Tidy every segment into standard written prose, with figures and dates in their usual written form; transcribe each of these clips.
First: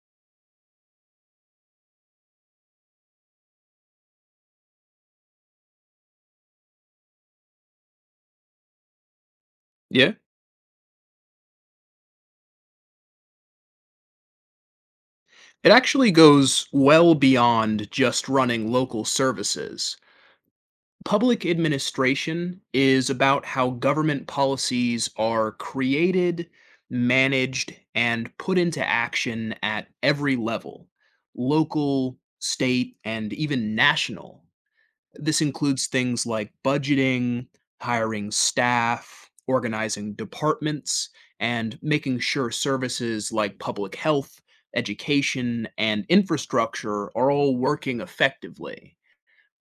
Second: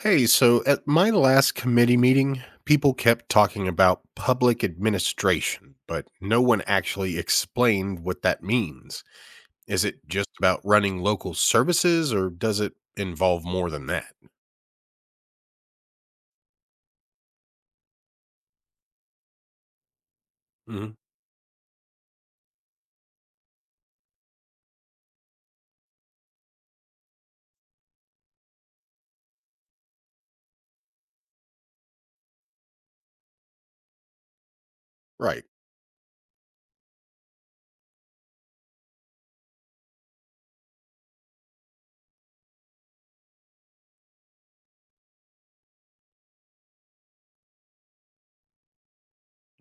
Hey, so at my last committee meeting, people kept talking about public administration, but no one actually explained what that means. Is it Yeah. just about running local services or does it involve more than that? It actually goes well beyond just running local services. Hmm. Public administration is about how government policies are created, managed, and put into action at every level, local, state, and even national. This Right. includes things like budgeting, hiring staff, organizing departments, and making sure services like public health, education, and infrastructure are all working effectively.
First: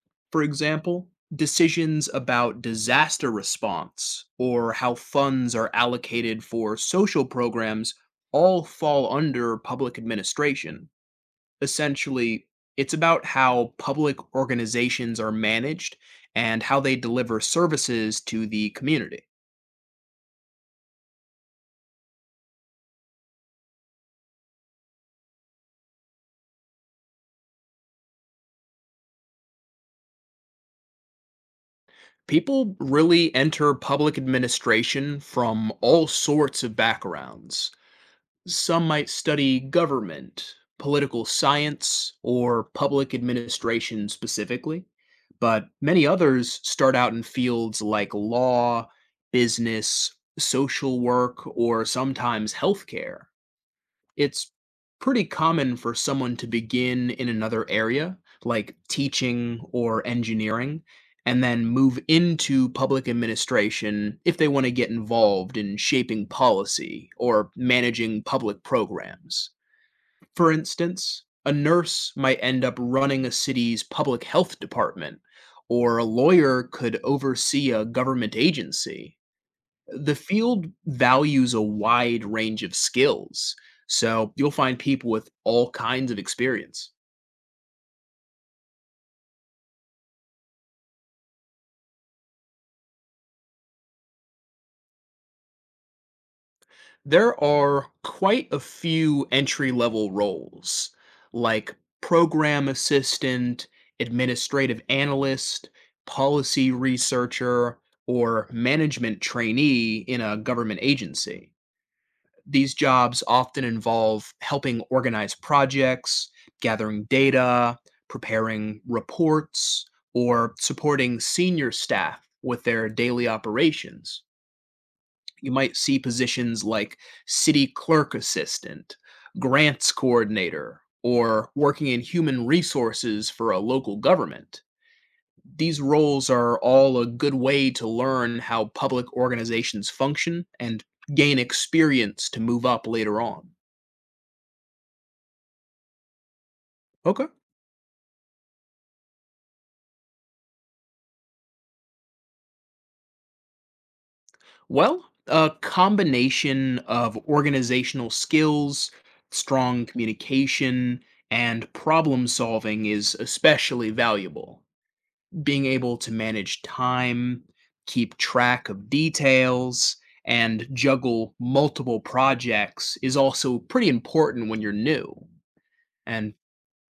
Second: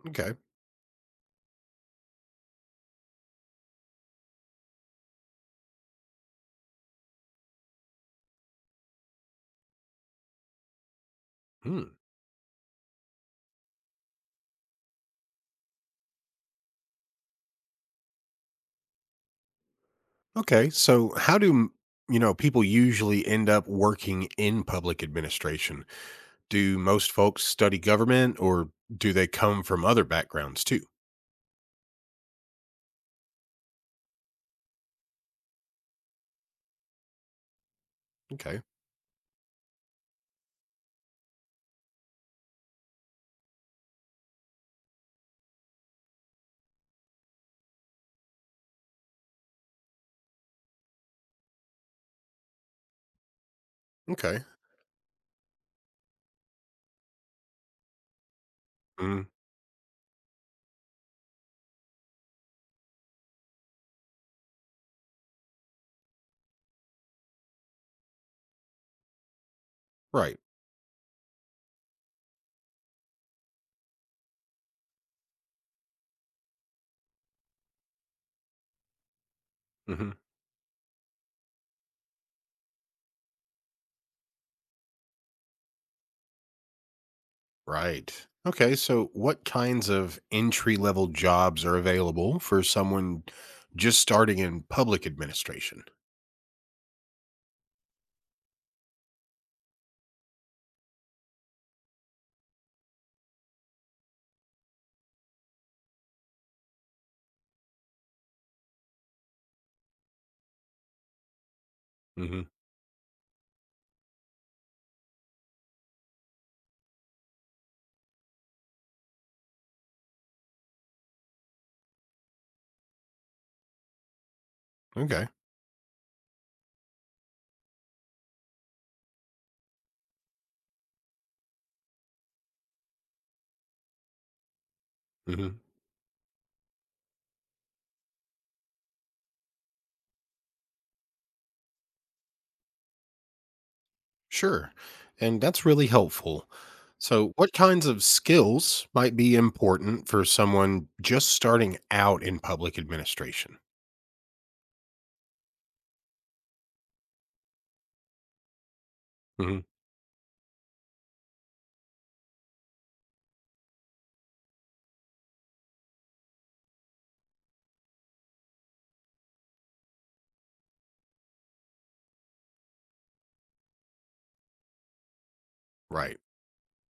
Okay. For example, decisions about disaster response or how funds are allocated for social programs all fall under public administration. Hmm. Essentially, it's about how public organizations are managed and how they deliver services to the community. Okay. So, how do people usually end up working in public administration? Do most folks study government or do they come from other backgrounds too? People really enter public administration from all sorts of backgrounds. Okay. Some might study government, political science, or public administration specifically, but many others start out in fields like law, business, social work, or sometimes healthcare. Okay. It's pretty common for someone to begin in another area, like Mm, teaching or engineering, and then move into public administration if they want to get involved in shaping policy or managing public programs. right. For instance, a nurse might end up running a city's public health department, or a lawyer could oversee a government agency. Mhm. The field values a wide range of skills, so you'll find people with all kinds of experience. Right. Okay. So, what kinds of entry level jobs are available for someone just starting in public administration? There are quite a few entry level roles, like program assistant, administrative analyst, policy researcher, or management trainee in a government agency. Hmm. These jobs often involve helping organize projects, gathering data, preparing reports, or supporting senior staff with their daily operations. Okay. You might see positions like city clerk assistant, grants coordinator, or working in human resources for a local government. Hmm. These roles are all a good way to learn how public organizations function and gain experience to move up later on. Sure. And that's really helpful. Okay. So, what kinds of skills might be important for someone just starting out in public administration? Well, a combination of organizational skills, Hmm. strong communication, and problem solving is especially valuable. Being able to manage time, keep track of details, and juggle multiple projects is also pretty important when you're new. Right. And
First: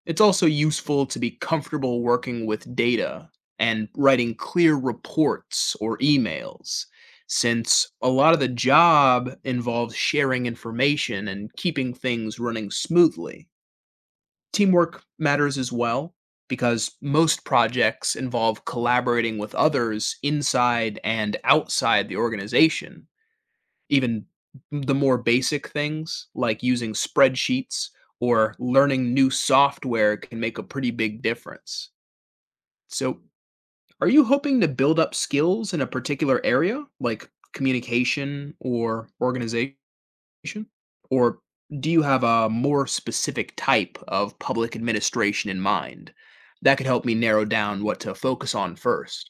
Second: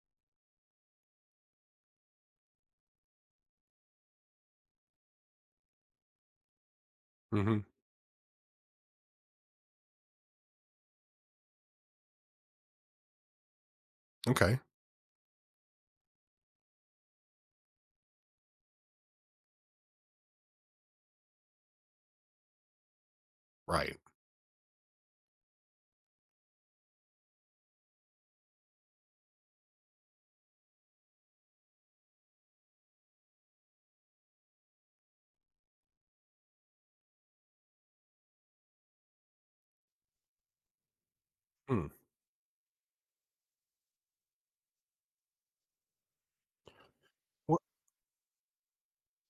it's also useful to be comfortable working with data and writing clear reports or emails, Hmm. since a lot of the job involves sharing information and keeping things running smoothly. Okay. Teamwork matters as well, because most projects involve collaborating with others inside and outside the organization. Right. Even the more basic things like using spreadsheets or learning new software can make a pretty big difference. So, are you hoping to build up skills in a particular area like communication or organization? Or Hmm. do you have a more specific type of public administration in mind? That could help me narrow Wh- down what to focus on first.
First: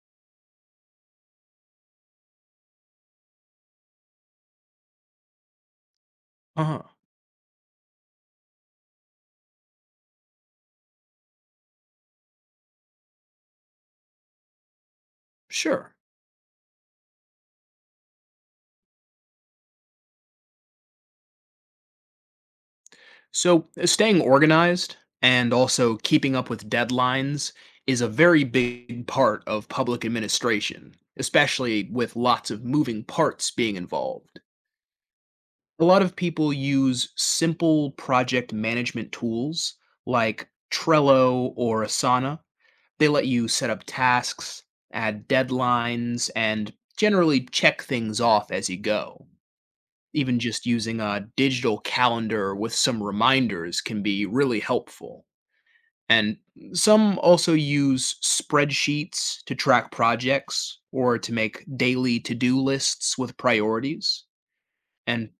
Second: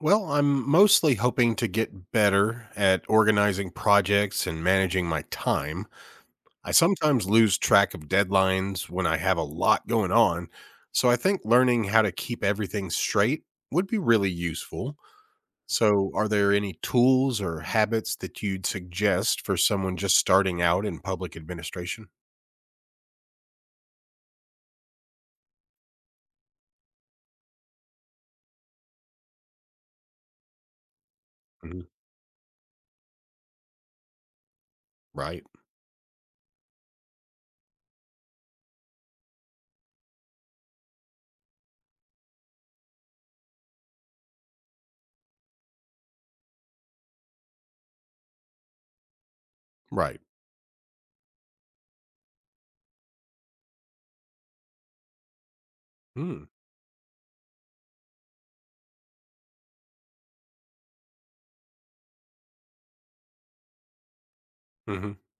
Well, I'm mostly hoping to get better at organizing projects and managing my time. Uh I huh. sometimes lose track of deadlines when I have a lot going on, so I think learning how to keep everything straight would be really useful. Sure. So, are there any tools or habits that you'd suggest for someone just starting out in public administration? So, staying organized and also keeping up with deadlines is a very big part of public administration, Mhm. especially with lots of moving parts being involved. Right, A lot of people use simple project management tools like Trello or Asana. They let you set up tasks, add deadlines, and generally check things off as you go. right. Even just using a digital calendar with some reminders can be really helpful. And Mm. some also use spreadsheets to track projects or to make daily to do lists with priorities. Hmm. Mm-hmm. And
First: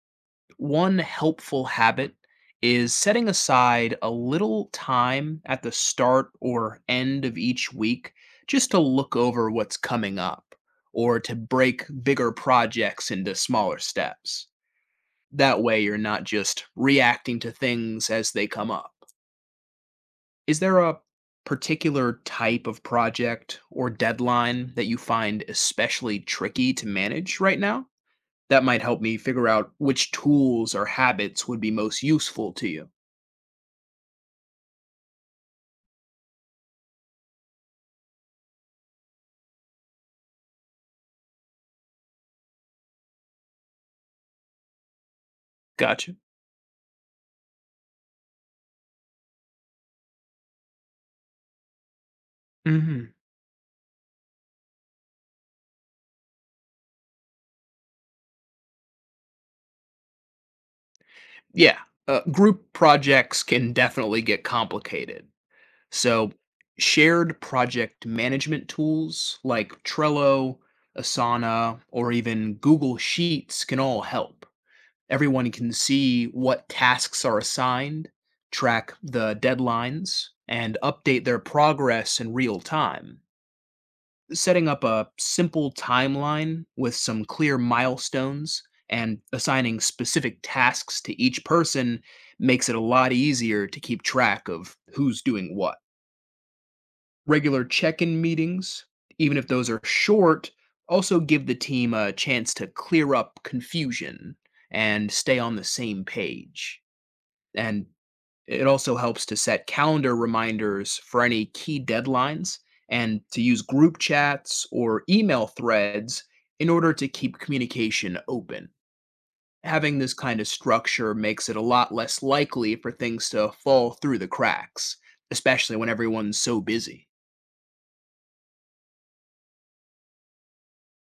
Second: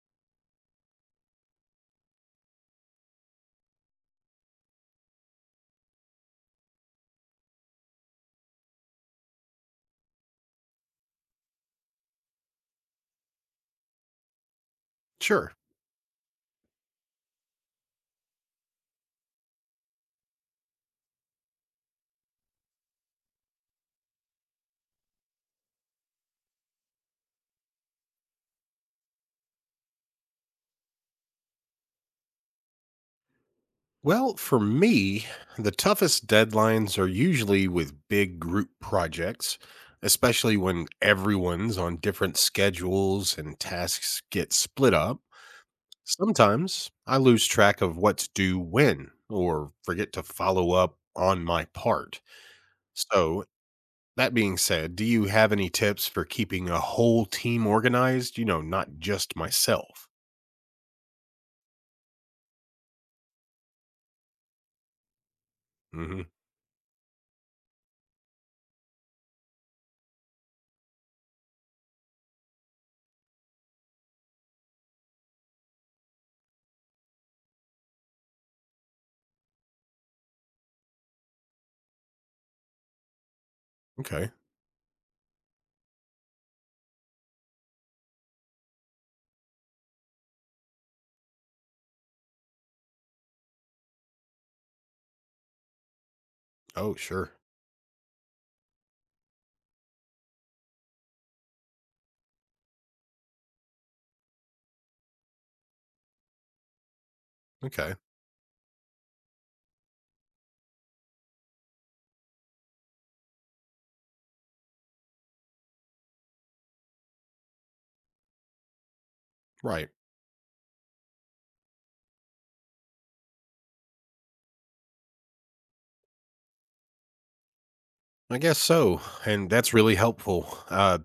one helpful habit is setting aside a little time at the start or end of each week just to look over what's coming up or to break bigger projects into smaller steps. Sure. That way you're not just reacting to things as they come up. Is there a particular type of project or deadline that you find especially tricky to manage right now? That might help me figure out which tools or habits would be most useful to you. Well, for me, the toughest deadlines are usually with big group projects, especially when everyone's on different schedules and tasks get split up. Gotcha. Sometimes I lose track of what's due when or forget to follow up on my part. hmm So, that being said, do you have any tips for keeping a whole team organized? You know, not just myself. Yeah. Group projects can definitely get complicated. Hmm. So, shared project management tools like Trello, Asana, or even Google Sheets can all help. Everyone can see what tasks are assigned, track the deadlines, and update their progress in real time. Okay. Setting up a simple timeline with some clear milestones and assigning specific tasks to each person makes it a lot easier to keep track of who's doing what. Oh, sure. Regular check-in meetings, even if those are short, also give the team a chance to clear up confusion and stay on the same page. And Okay. it also helps to set calendar reminders for any key deadlines and to use group chats or email threads in order to keep communication open. Right. Having this kind of structure makes it a lot less likely for things to fall through the cracks, especially when everyone's so busy. I guess so. And that's really helpful.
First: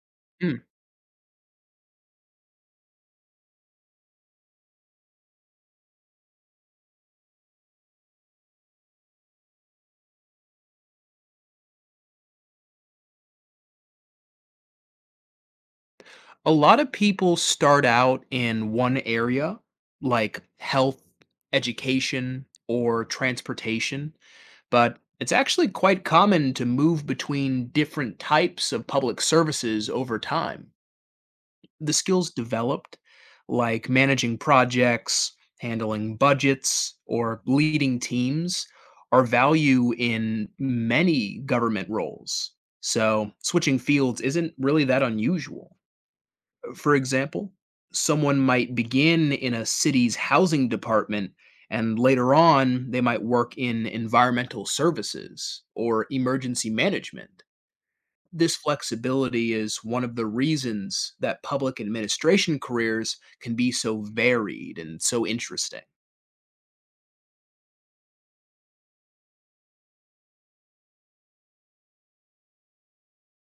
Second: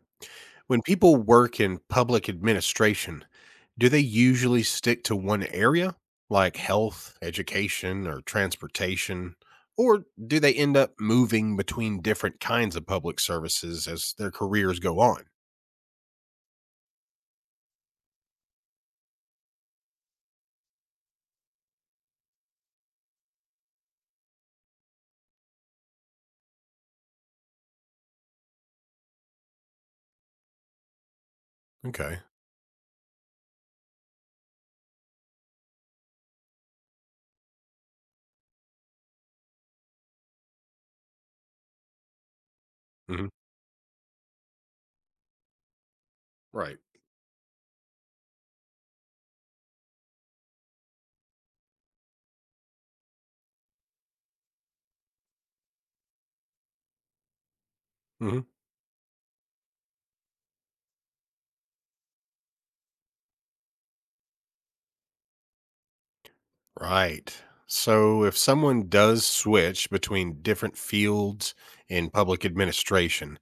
When people work in public administration, do they usually stick to one area, like health, education, or transportation? Or do they end up moving between different kinds of public services as their careers go on? A lot of people start out in one area like health, education, or transportation, but it's actually quite common to move between different types of public services over time. The Okay. skills developed, like managing projects, handling budgets, or leading teams, are value in many government roles, Hmm. so switching fields isn't really that unusual. Right. For example, someone might begin in a city's housing department and later on they might work in environmental services or emergency management. Hmm. This flexibility is one of the reasons that public administration careers can be so varied and so interesting. Right. So, if someone does switch between different fields in public administration,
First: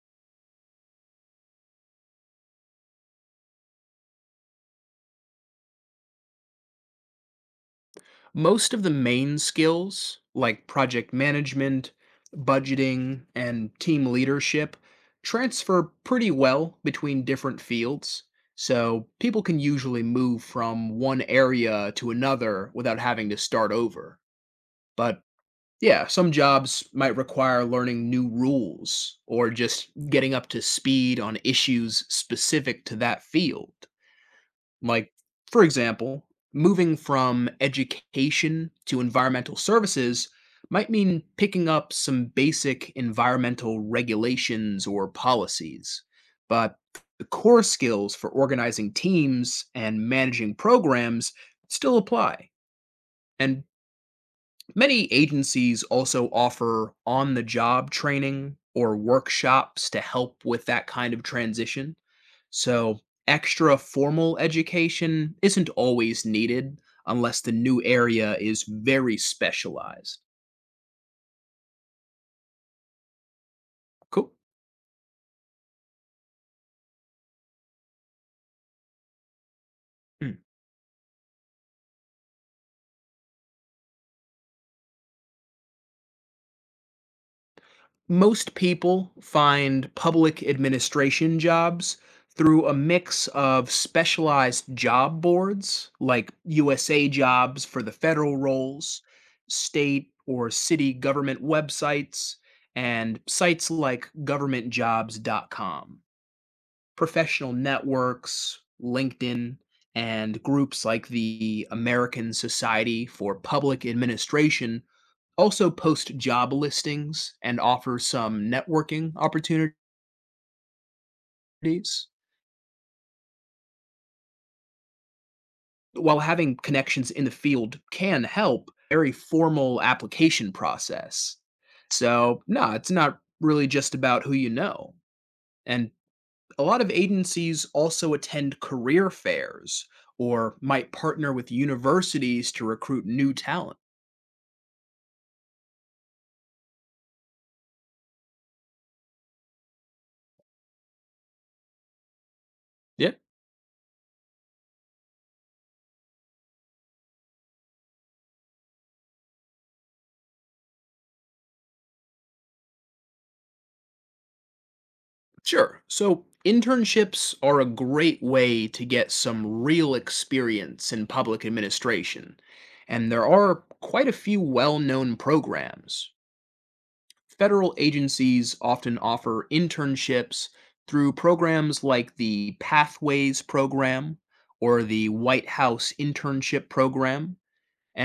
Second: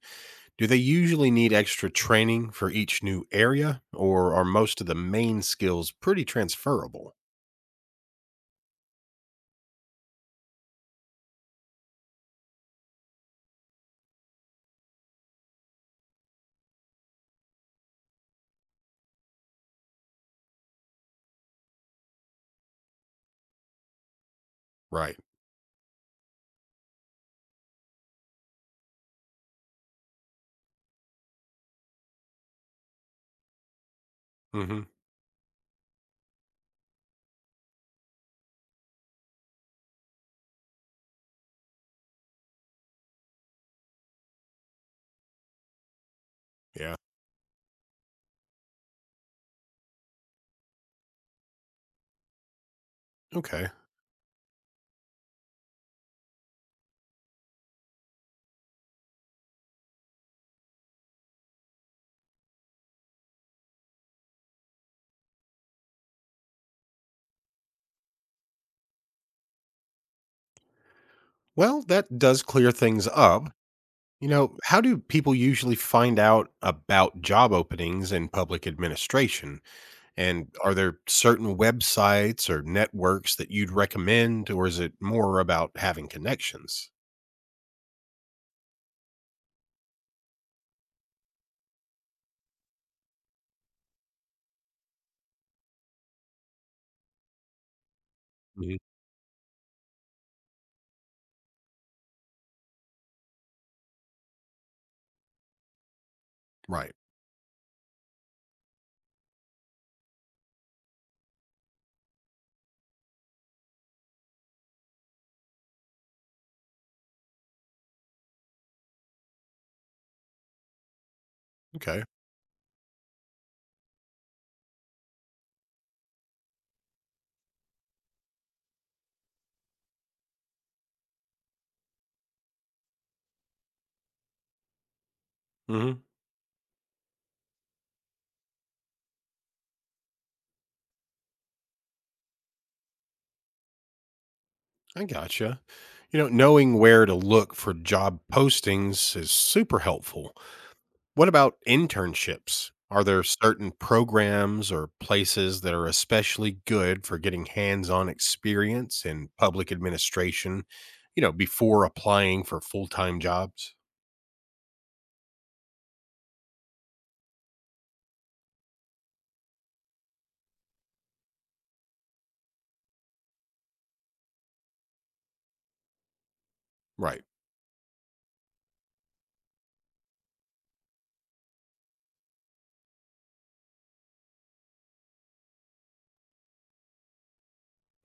do they usually need extra training for each new area, or are most of the main skills pretty transferable? Most of the main skills, like project management, budgeting, and team leadership, transfer pretty well between different fields. So people can usually move from one area to another without having to start over. Right. But yeah, some jobs might require learning new rules or just getting up to speed on issues specific to that field. Hmm. Like, for example, moving from education to environmental services might mean picking up some basic environmental regulations or policies, but Yeah. the core skills for organizing teams and managing programs still apply. And Okay. many agencies also offer on the job training or workshops to help with that kind of transition. So, extra formal education isn't always needed unless the new area is very specialized. Well, that does clear things up. You Cool. know, how do people usually find out about job openings in public administration? And are there certain websites or networks that you'd recommend, or is it more about having connections? Most people find public administration jobs through a mix of specialized job boards like USA jobs for the federal Mhm. roles, state or city government websites, and sites like governmentjobs.com. Right. Professional networks, LinkedIn, and groups like the American Society for Public Administration also post job listings and offer some networking opportunities. Okay. While having connections in the field can help, very formal application process. So, no, it's not really just about who you know. And a lot of agencies also attend career fairs or might partner with universities to recruit new talent. I gotcha. You know, knowing where to look for job postings is super helpful. What about internships? Are Yeah. there certain programs or places that are especially good for getting hands on experience in public administration, you know, before applying for full time jobs? Sure. So, internships are a great way to get some real experience in public administration. And there are quite a few well known programs. Right. Federal agencies often offer internships through programs like the Pathways Program or the White House Internship Program.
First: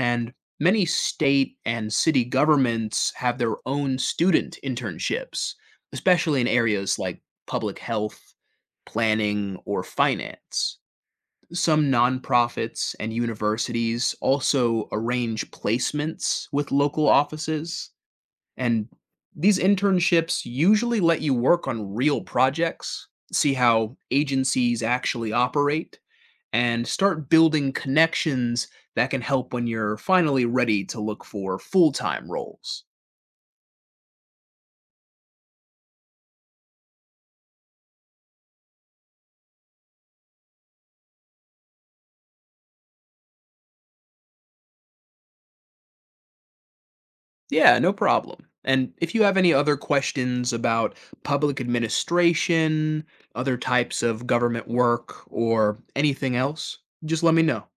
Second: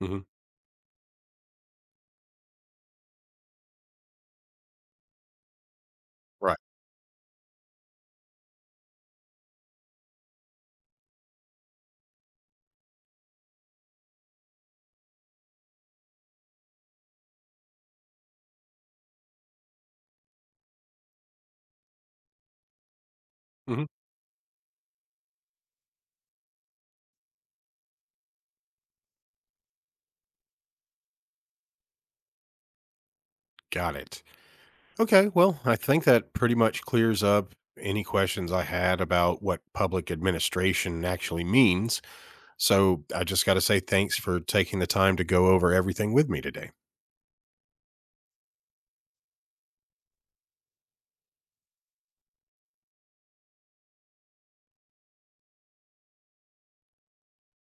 Hmm. many state and city governments have their own student internships, especially in Right. areas like public health, planning, or finance. Some nonprofits and universities also arrange placements with local offices, and these internships usually let you work on real projects, see Hmm. how agencies actually operate, and start building connections that can help when you're finally ready to look for full time roles. Got it. Okay. Well, I think that pretty much clears up any questions I had about what public administration actually means. So I just got to say thanks for taking the time to go over everything with me today. Yeah, no problem. And if you have any other questions about public administration, other types of government work, or anything else, just let me know.